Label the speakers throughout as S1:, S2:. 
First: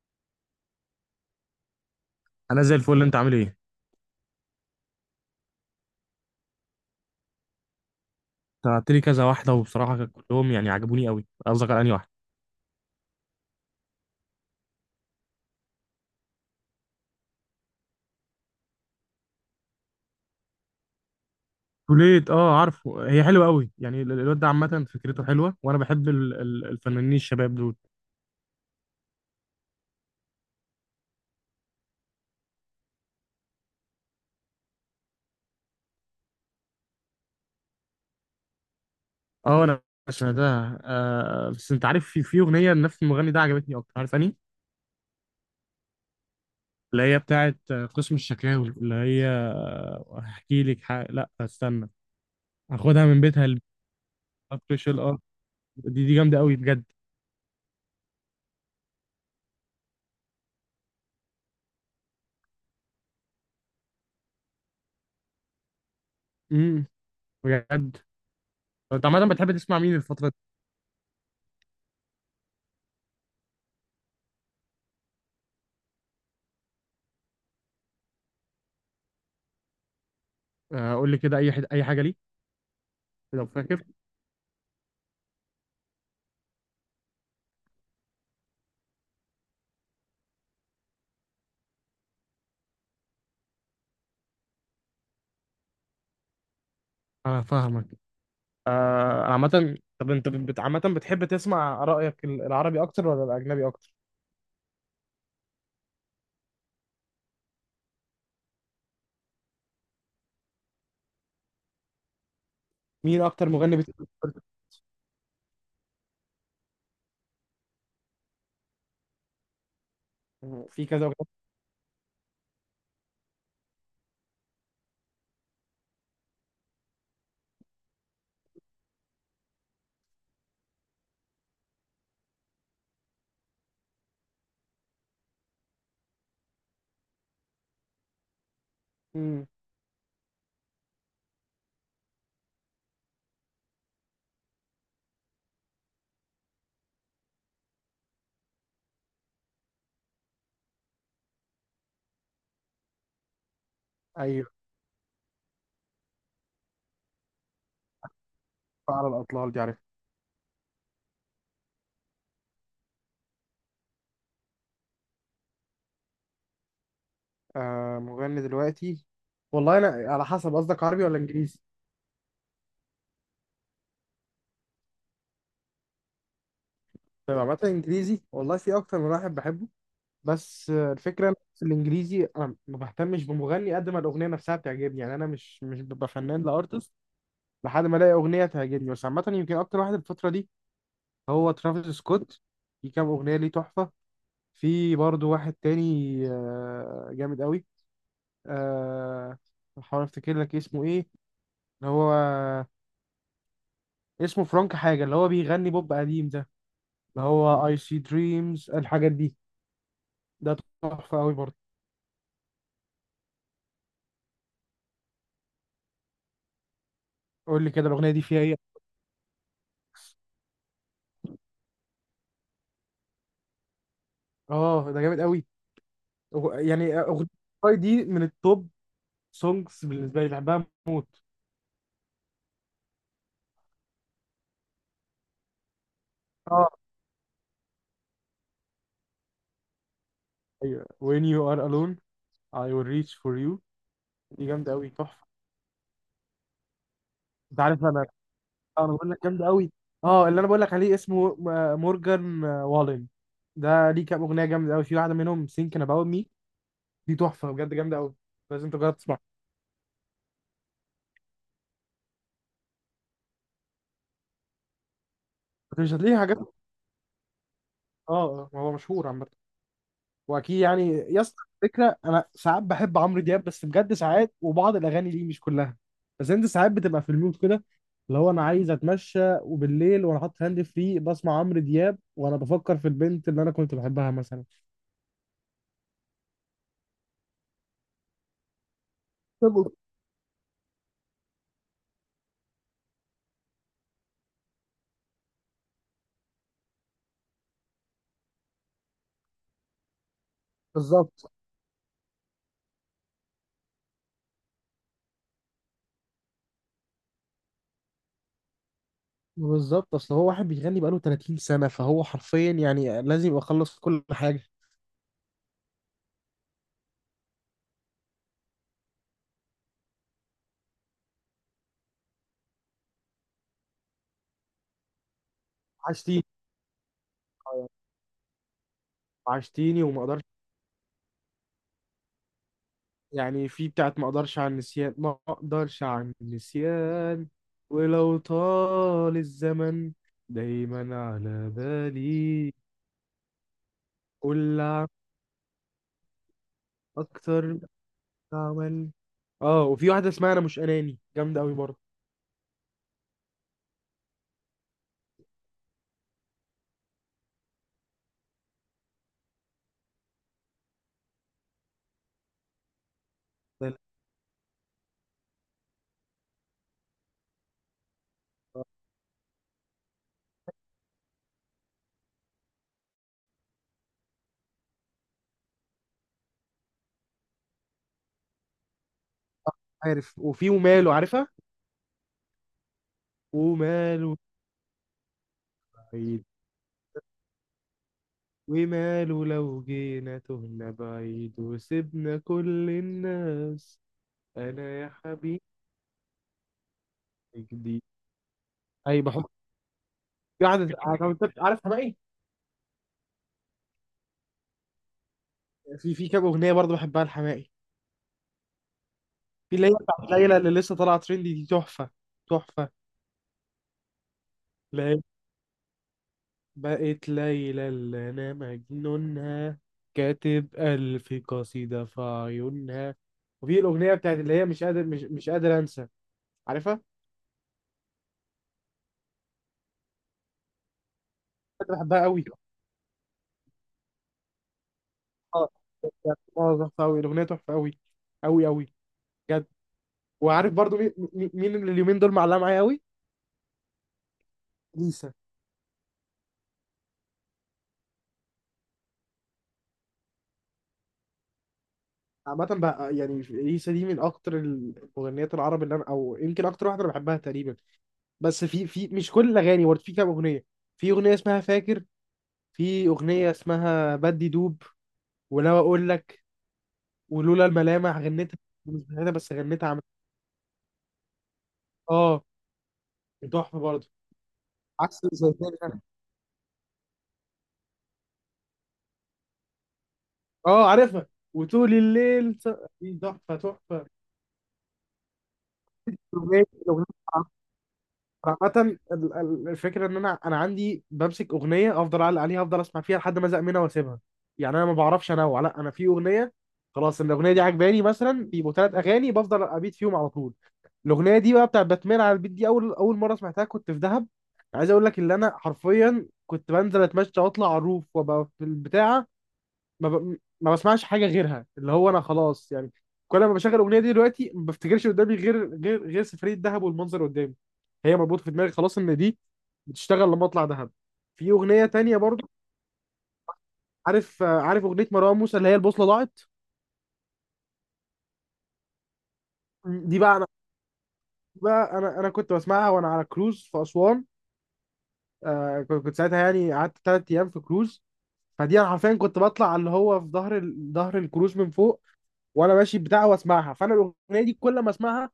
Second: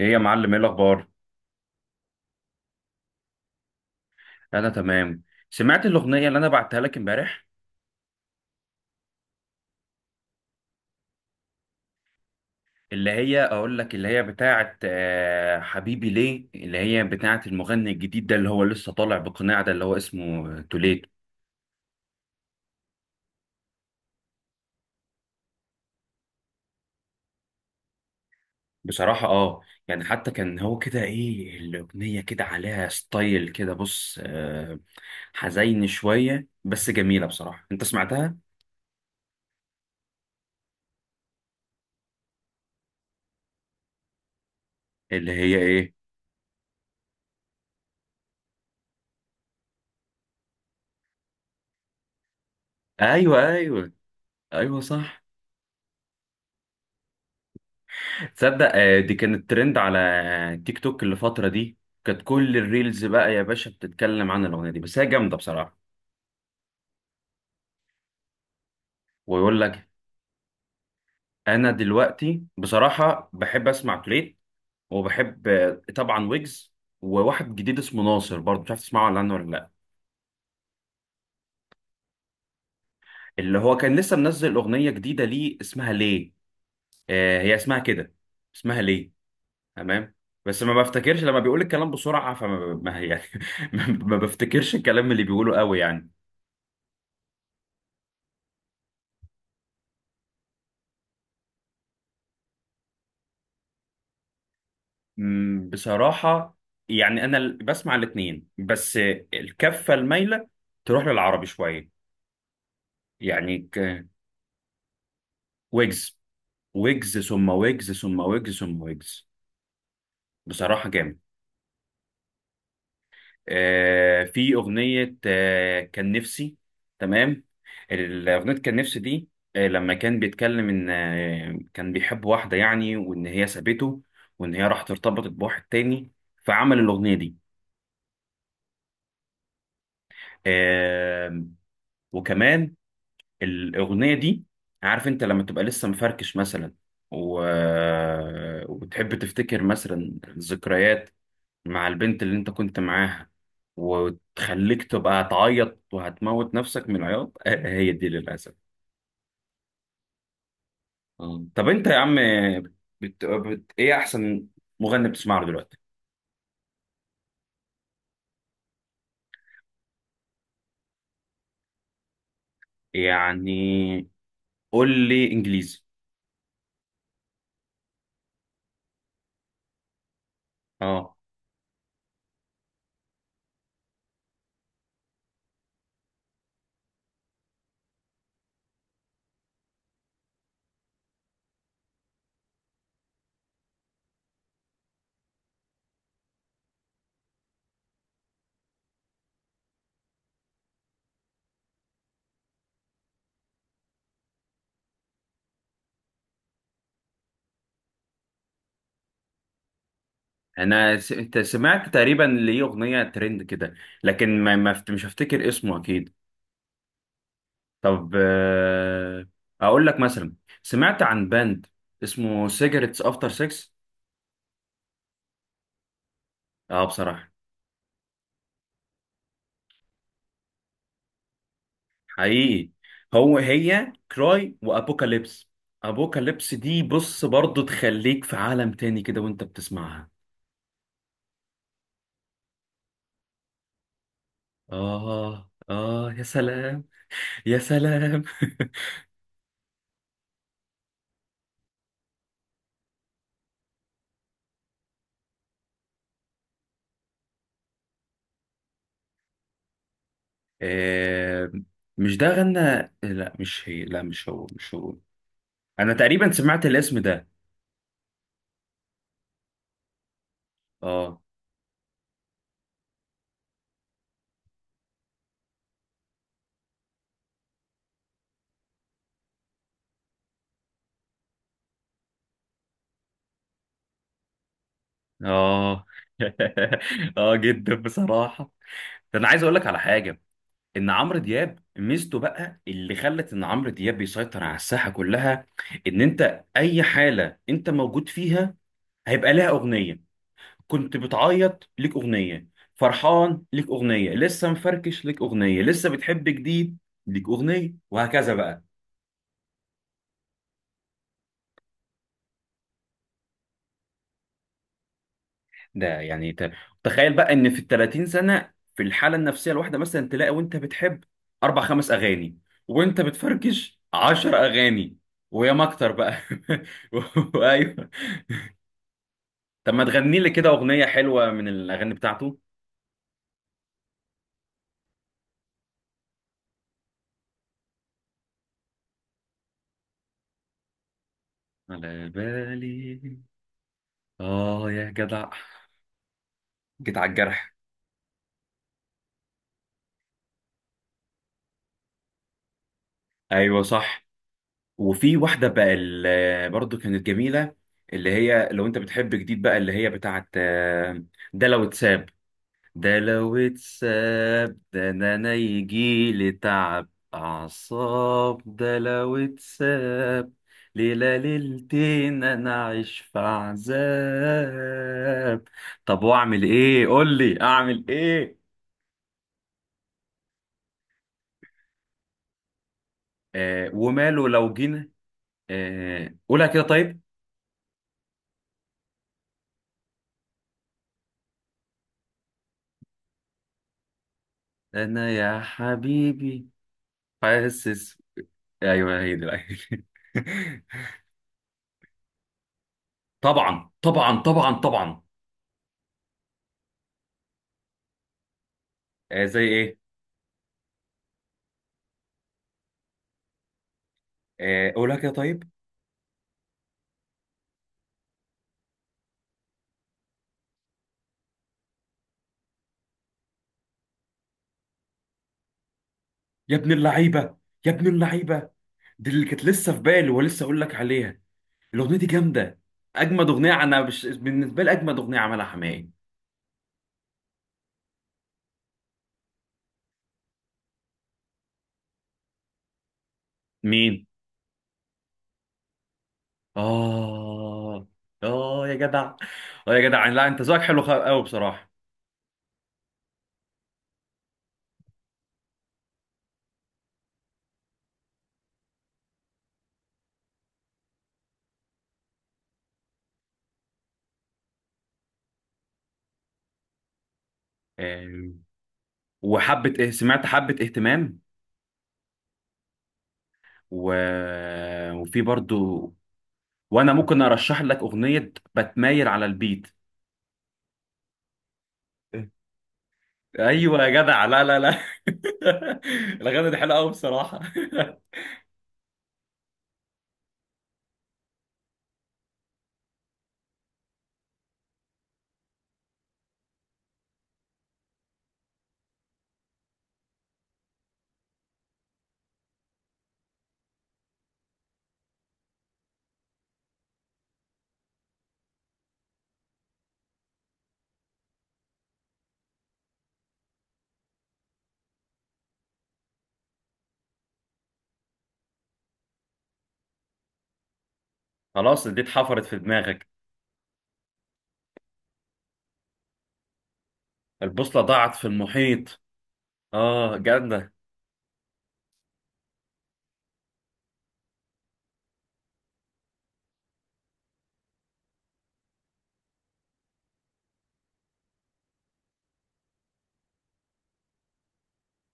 S1: ايه يا معلم، ايه الاخبار؟
S2: انا زي الفل. انت عامل ايه انت؟
S1: انا تمام. سمعت الاغنيه اللي انا بعتها لك امبارح؟
S2: بعت لي كذا واحده وبصراحه كلهم يعني عجبوني قوي. قصدك على انهي واحده؟
S1: اللي هي اقول لك اللي هي بتاعه حبيبي ليه، اللي هي بتاعه المغني الجديد ده اللي هو لسه طالع بقناع ده، اللي هو اسمه توليت.
S2: كليت، اه عارفه، هي حلوه قوي. يعني الواد ده عامه فكرته حلوه، وانا بحب الفنانين الشباب دول.
S1: بصراحه اه، يعني حتى كان هو كده، ايه الاغنيه كده عليها ستايل كده بص، حزين شويه بس جميله بصراحه. انت سمعتها؟
S2: اه انا سمعتها، آه. بس انت عارف، في اغنيه لنفس المغني ده عجبتني اكتر، عارف اني
S1: اللي هي ايه؟
S2: اللي هي بتاعه، قسم الشكاوي، اللي هي، هحكي لك لا استنى، هاخدها من بيتها.
S1: ايوه ايوه. ايوه
S2: السبيشال، اه
S1: صح.
S2: دي جامده قوي بجد.
S1: تصدق دي كانت ترند على تيك توك الفترة دي، كانت كل الريلز بقى يا باشا بتتكلم عن الأغنية دي، بس هي جامدة بصراحة.
S2: امم بجد. انت عامه بتحب
S1: ويقول
S2: تسمع
S1: لك
S2: مين الفتره دي؟
S1: أنا دلوقتي بصراحة بحب أسمع تريت، وبحب طبعا ويجز، وواحد جديد اسمه ناصر برضه مش عارف تسمعه ولا عنه ولا لأ.
S2: قول لي كده، اي اي حاجه ليه لو
S1: اللي هو
S2: فاكر.
S1: كان لسه منزل أغنية جديدة ليه اسمها ليه، هي اسمها كده، اسمها ليه. تمام. بس ما بفتكرش، لما بيقول الكلام بسرعة فما ما يعني، ما بفتكرش الكلام اللي بيقوله قوي يعني.
S2: انا فاهمك. آه، عامة طب انت عامة بتحب تسمع رأيك، العربي اكتر ولا الاجنبي اكتر؟
S1: بصراحة يعني أنا بسمع الاتنين، بس الكفة المايلة تروح للعربي شوية.
S2: مين اكتر
S1: يعني
S2: مغني بتحب
S1: ويجز، ويجز ثم ويجز ثم ويجز ثم ويجز.
S2: تسمع؟ في
S1: بصراحة
S2: كذا مغني.
S1: جامد. آه في أغنية آه كان نفسي، تمام، الأغنية كان نفسي دي، آه لما كان بيتكلم إن آه كان بيحب واحدة يعني، وإن هي سابته وإن هي راحت ارتبطت بواحد تاني، فعمل الأغنية دي.
S2: مم.
S1: آه، وكمان الأغنية دي، عارف أنت لما تبقى لسه مفركش مثلا و... وبتحب تفتكر مثلا ذكريات مع البنت اللي أنت كنت معاها،
S2: ايوه،
S1: وتخليك تبقى هتعيط وهتموت نفسك من العياط، آه، هي دي للأسف.
S2: على الاطلال دي، عارف.
S1: آه. طب أنت يا عم إيه أحسن مغني بتسمع له دلوقتي؟
S2: آه، مغني دلوقتي؟ والله انا على حسب، قصدك عربي ولا انجليزي؟
S1: يعني قول لي إنجليزي.
S2: طيب عامة انجليزي، والله في اكتر من واحد بحبه، بس
S1: أه.
S2: الفكرة إن في الانجليزي انا ما بهتمش بمغني قد ما الاغنية نفسها بتعجبني. يعني انا مش ببقى فنان لارتست لحد ما الاقي اغنية تعجبني. بس عامة يمكن اكتر واحد الفترة دي هو ترافيس سكوت. في كام اغنيه ليه تحفه. في برضو واحد تاني، جامد قوي، آه، بحاول افتكر لك اسمه ايه، اللي هو اسمه فرانك حاجه، اللي هو بيغني بوب قديم ده، اللي هو اي سي دريمز الحاجات دي، ده
S1: أنا
S2: تحفه قوي
S1: أنت
S2: برضو.
S1: سمعت تقريبا ليه أغنية ترند كده، لكن ما... ما... فت- مش هفتكر اسمه أكيد.
S2: قول لي كده الاغنيه
S1: طب
S2: دي فيها ايه؟
S1: اقول لك مثلا، سمعت عن باند اسمه سيجرتس افتر 6؟
S2: اه ده جامد قوي.
S1: اه
S2: يعني اغنيه
S1: بصراحه.
S2: Why دي من التوب سونجز، بالنسبه لي بحبها موت.
S1: حقيقي. هو هي كراي وابوكاليبس، ابوكاليبس
S2: اه،
S1: دي بص برضو تخليك في عالم تاني كده وانت بتسمعها.
S2: ايوه، when you are alone I will reach for you. دي جامده قوي، تحفه.
S1: اه اه، يا سلام يا
S2: انت عارف انا،
S1: سلام.
S2: اه انا بقول لك جامد قوي. اه اللي انا بقول لك عليه اسمه مورجان والين. ده ليه كام اغنيه جامده قوي، في واحده منهم سينكن اباوت مي، دي تحفه بجد، جامده قوي، لازم تجرب تسمعها.
S1: آه مش ده غنى، لا مش هي، لا مش هو.
S2: بس
S1: انا
S2: مش هتلاقيه
S1: تقريبا
S2: حاجات.
S1: سمعت الاسم ده.
S2: اه، هو مشهور عامه، واكيد يعني.
S1: اه.
S2: يا اسطى فكره، انا ساعات بحب عمرو دياب، بس بجد ساعات وبعض الاغاني ليه مش كلها. بس انت ساعات بتبقى في المود كده اللي هو انا عايز اتمشى وبالليل وانا حاطط هاند فري بسمع عمرو دياب وانا بفكر في البنت اللي انا كنت بحبها مثلا.
S1: اه. اه جدا بصراحة. ده انا عايز اقول لك
S2: طب،
S1: على حاجه، ان عمرو دياب ميزته بقى اللي خلت ان عمرو دياب بيسيطر على الساحه كلها، ان انت اي حاله انت موجود فيها هيبقى لها اغنيه. كنت
S2: بالظبط.
S1: بتعيط ليك اغنيه، فرحان ليك اغنيه، لسه مفركش ليك اغنيه، لسه بتحب جديد ليك اغنيه، وهكذا بقى.
S2: بالظبط، اصل هو واحد بيغني بقاله 30 سنة، فهو حرفيا يعني لازم يبقى خلص كل حاجة.
S1: ده يعني تخيل بقى ان في ال 30 سنه، في الحاله النفسيه الواحده مثلا تلاقي وانت بتحب اربع خمس اغاني، وانت بتفركش 10 اغاني ويا ما اكتر بقى.
S2: عشتيني،
S1: ايوه. طب
S2: عشتيني
S1: ما
S2: وما
S1: تغني
S2: اقدرش.
S1: لي كده اغنيه حلوه من الاغاني بتاعته.
S2: يعني في بتاعت ما اقدرش عن النسيان، ما اقدرش عن النسيان ولو طال الزمن، دايما على
S1: على
S2: بالي
S1: بالي،
S2: كل
S1: اه
S2: عام.
S1: يا جدع، جيت على الجرح.
S2: اكتر عمل، اه وفي واحدة اسمها انا مش اناني، جامدة قوي برضه.
S1: ايوه صح. وفي واحده بقى برضو كانت جميله، اللي هي لو انت بتحب جديد بقى، اللي هي بتاعت ده لو اتساب، ده لو
S2: ده أنا،
S1: اتساب ده انا أنا يجيلي تعب اعصاب، ده لو اتساب ليلة ليلتين انا اعيش في عذاب. طب واعمل ايه، قول لي اعمل ايه.
S2: عارف، وفي وماله، عارفها.
S1: آه
S2: وماله،
S1: وماله لو جينا، آه قولها كده طيب.
S2: وماله لو جينا تهنا بعيد وسبنا كل الناس، انا يا
S1: انا يا
S2: حبيبي
S1: حبيبي،
S2: جديد.
S1: حاسس. ايوه
S2: اي
S1: هي
S2: بحب،
S1: دي بقى.
S2: قاعد. عارف حماقي؟
S1: طبعا طبعا طبعا طبعا.
S2: في كام اغنيه برضه بحبها لحماقي.
S1: آه زي
S2: في اللي هي
S1: ايه؟
S2: بتاعت ليلى اللي لسه طالعه ترندي، دي تحفه، تحفه.
S1: آه قولها
S2: لا،
S1: كده طيب.
S2: بقت ليلى اللي انا مجنونها، كاتب الف قصيده في عيونها. وفي الاغنيه بتاعت اللي هي مش قادر، مش قادر انسى،
S1: يا ابن
S2: عارفها.
S1: اللعيبه، يا ابن اللعيبه، دي اللي كانت لسه في بالي ولسه اقول لك عليها.
S2: كنت
S1: الاغنيه
S2: بحبها
S1: دي
S2: قوي.
S1: جامده، اجمد اغنيه انا بالنسبه لي اجمد اغنيه عملها
S2: اه
S1: حماقي.
S2: بجد، اه ظبط قوي، الاغنيه تحفه قوي، قوي قوي بجد. وعارف برضو مين مين اللي اليومين دول معلقه معايا قوي؟
S1: مين؟
S2: ليسا.
S1: اه. اه يا جدع، اه يا جدع، لا انت ذوقك حلو قوي بصراحه.
S2: عامة بقى يعني ليسا دي من أكتر المغنيات العرب اللي أنا، أو يمكن أكتر واحدة أنا بحبها تقريبا. بس في مش كل الأغاني برضه، في كام أغنية. في أغنية اسمها فاكر، في أغنية اسمها بدي دوب، ولو أقول لك ولولا الملامح
S1: آه،
S2: غنيتها، مش غنيتها بس، غنيتها
S1: وحبه
S2: عم.
S1: سمعت حبه اهتمام؟
S2: آه تحفة برضه.
S1: و...
S2: عكس
S1: وفي
S2: زي تاني أنا.
S1: برضو، وانا ممكن ارشح لك اغنيه بتمايل على البيت.
S2: آه عارفها، وطول الليل دي تحفة،
S1: ايوه
S2: تحفة.
S1: يا جدع، لا لا لا،
S2: الاغنيه،
S1: الاغاني دي حلوه
S2: الأغنية،
S1: قوي
S2: عامه،
S1: بصراحه.
S2: الفكره ان انا عندي بمسك اغنيه افضل اعلق عليها، افضل اسمع فيها لحد ما ازهق منها واسيبها. يعني انا ما بعرفش انوع، لا انا في اغنيه خلاص إن الاغنيه دي عجباني مثلا، بيبقوا 3 اغاني بفضل ابيت فيهم على طول. الاغنيه دي بقى بتاعت باتمان على البيت، دي اول مره سمعتها كنت في دهب. عايز اقول لك ان انا حرفيا كنت بنزل اتمشى واطلع على الروف وابقى في البتاعه، ما بسمعش حاجه غيرها، اللي هو انا خلاص يعني. كل ما بشغل الاغنيه دي دلوقتي ما بفتكرش قدامي غير غير سفريه دهب والمنظر قدامي. هي مربوطه في دماغي خلاص ان دي بتشتغل لما اطلع دهب. في اغنيه
S1: خلاص
S2: تانية
S1: دي
S2: برضو،
S1: اتحفرت في دماغك.
S2: عارف، عارف اغنيه مروان موسى اللي هي البوصله ضاعت.
S1: البوصلة ضاعت في المحيط.
S2: دي بقى
S1: اه
S2: انا،
S1: جامدة.
S2: كنت بسمعها وانا على كروز في اسوان. آه كنت ساعتها يعني قعدت 3 ايام في كروز. فدي انا حرفيا كنت بطلع اللي هو في ظهر الكروز من فوق وانا ماشي بتاع واسمعها. فانا الاغنيه دي كل ما اسمعها،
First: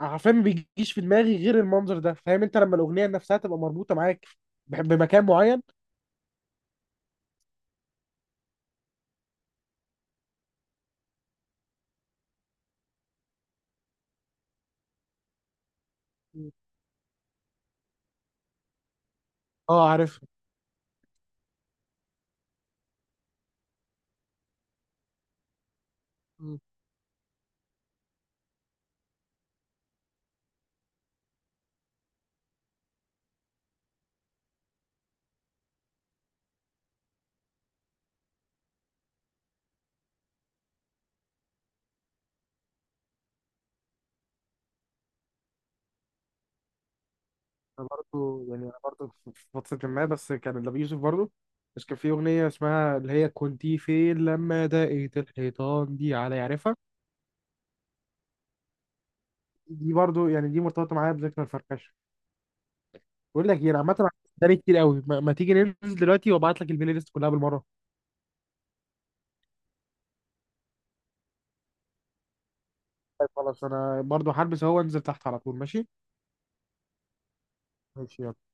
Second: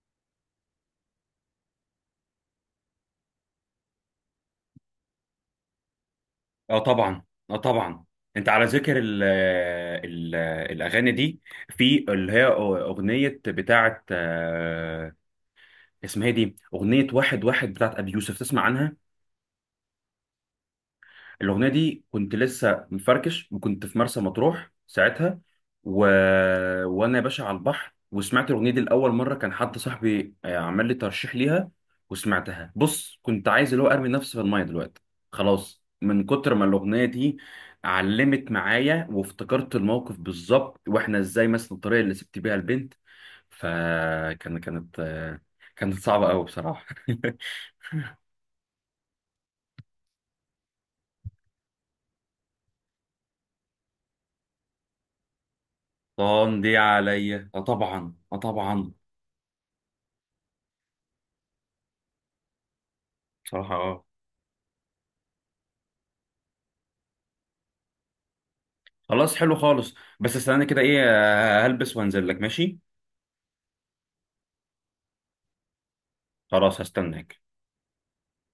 S2: عارفين، ما بيجيش في دماغي غير المنظر ده. فاهم انت لما الاغنيه نفسها تبقى مربوطه معاك بمكان معين.
S1: اه طبعا، اه طبعا. انت على ذكر ال الاغاني دي، في اللي هي اغنية بتاعت اسمها إيه،
S2: مم.
S1: دي اغنية واحد واحد بتاعت ابي يوسف، تسمع عنها؟
S2: اه عارفها.
S1: الأغنية دي كنت لسه مفركش وكنت في مرسى مطروح ساعتها، و...
S2: مم.
S1: وأنا يا باشا على البحر، وسمعت الأغنية دي لأول مرة، كان حد صاحبي عمل لي ترشيح ليها، وسمعتها بص، كنت عايز اللي هو أرمي نفسي في المية دلوقتي، خلاص من كتر ما الأغنية دي علمت معايا وافتكرت الموقف بالظبط، وإحنا إزاي مثلا، الطريقة اللي سبت بيها البنت، كانت كانت صعبة أوي بصراحة.
S2: انا برضو يعني، انا برضو في فترة ما، بس كان لأبي يوسف برضو، بس كان في اغنية اسمها اللي هي كنت فين لما دقيت الحيطان دي، على
S1: طن دي
S2: يعرفها.
S1: عليا، آه طبعا آه طبعا.
S2: دي برضو يعني دي مرتبطة معايا بذكرى الفركشة. بقول لك ايه
S1: بصراحة
S2: انا
S1: اه.
S2: عامة عندي كتير قوي، ما تيجي ننزل دلوقتي وابعت لك البلاي ليست كلها بالمرة؟
S1: خلاص حلو خالص، بس استناني كده، ايه هلبس وانزل لك، ماشي؟
S2: طيب، خلاص انا برضو هلبس اهو وانزل تحت على طول، ماشي.
S1: خلاص، هستناك.
S2: ماشي، يلا.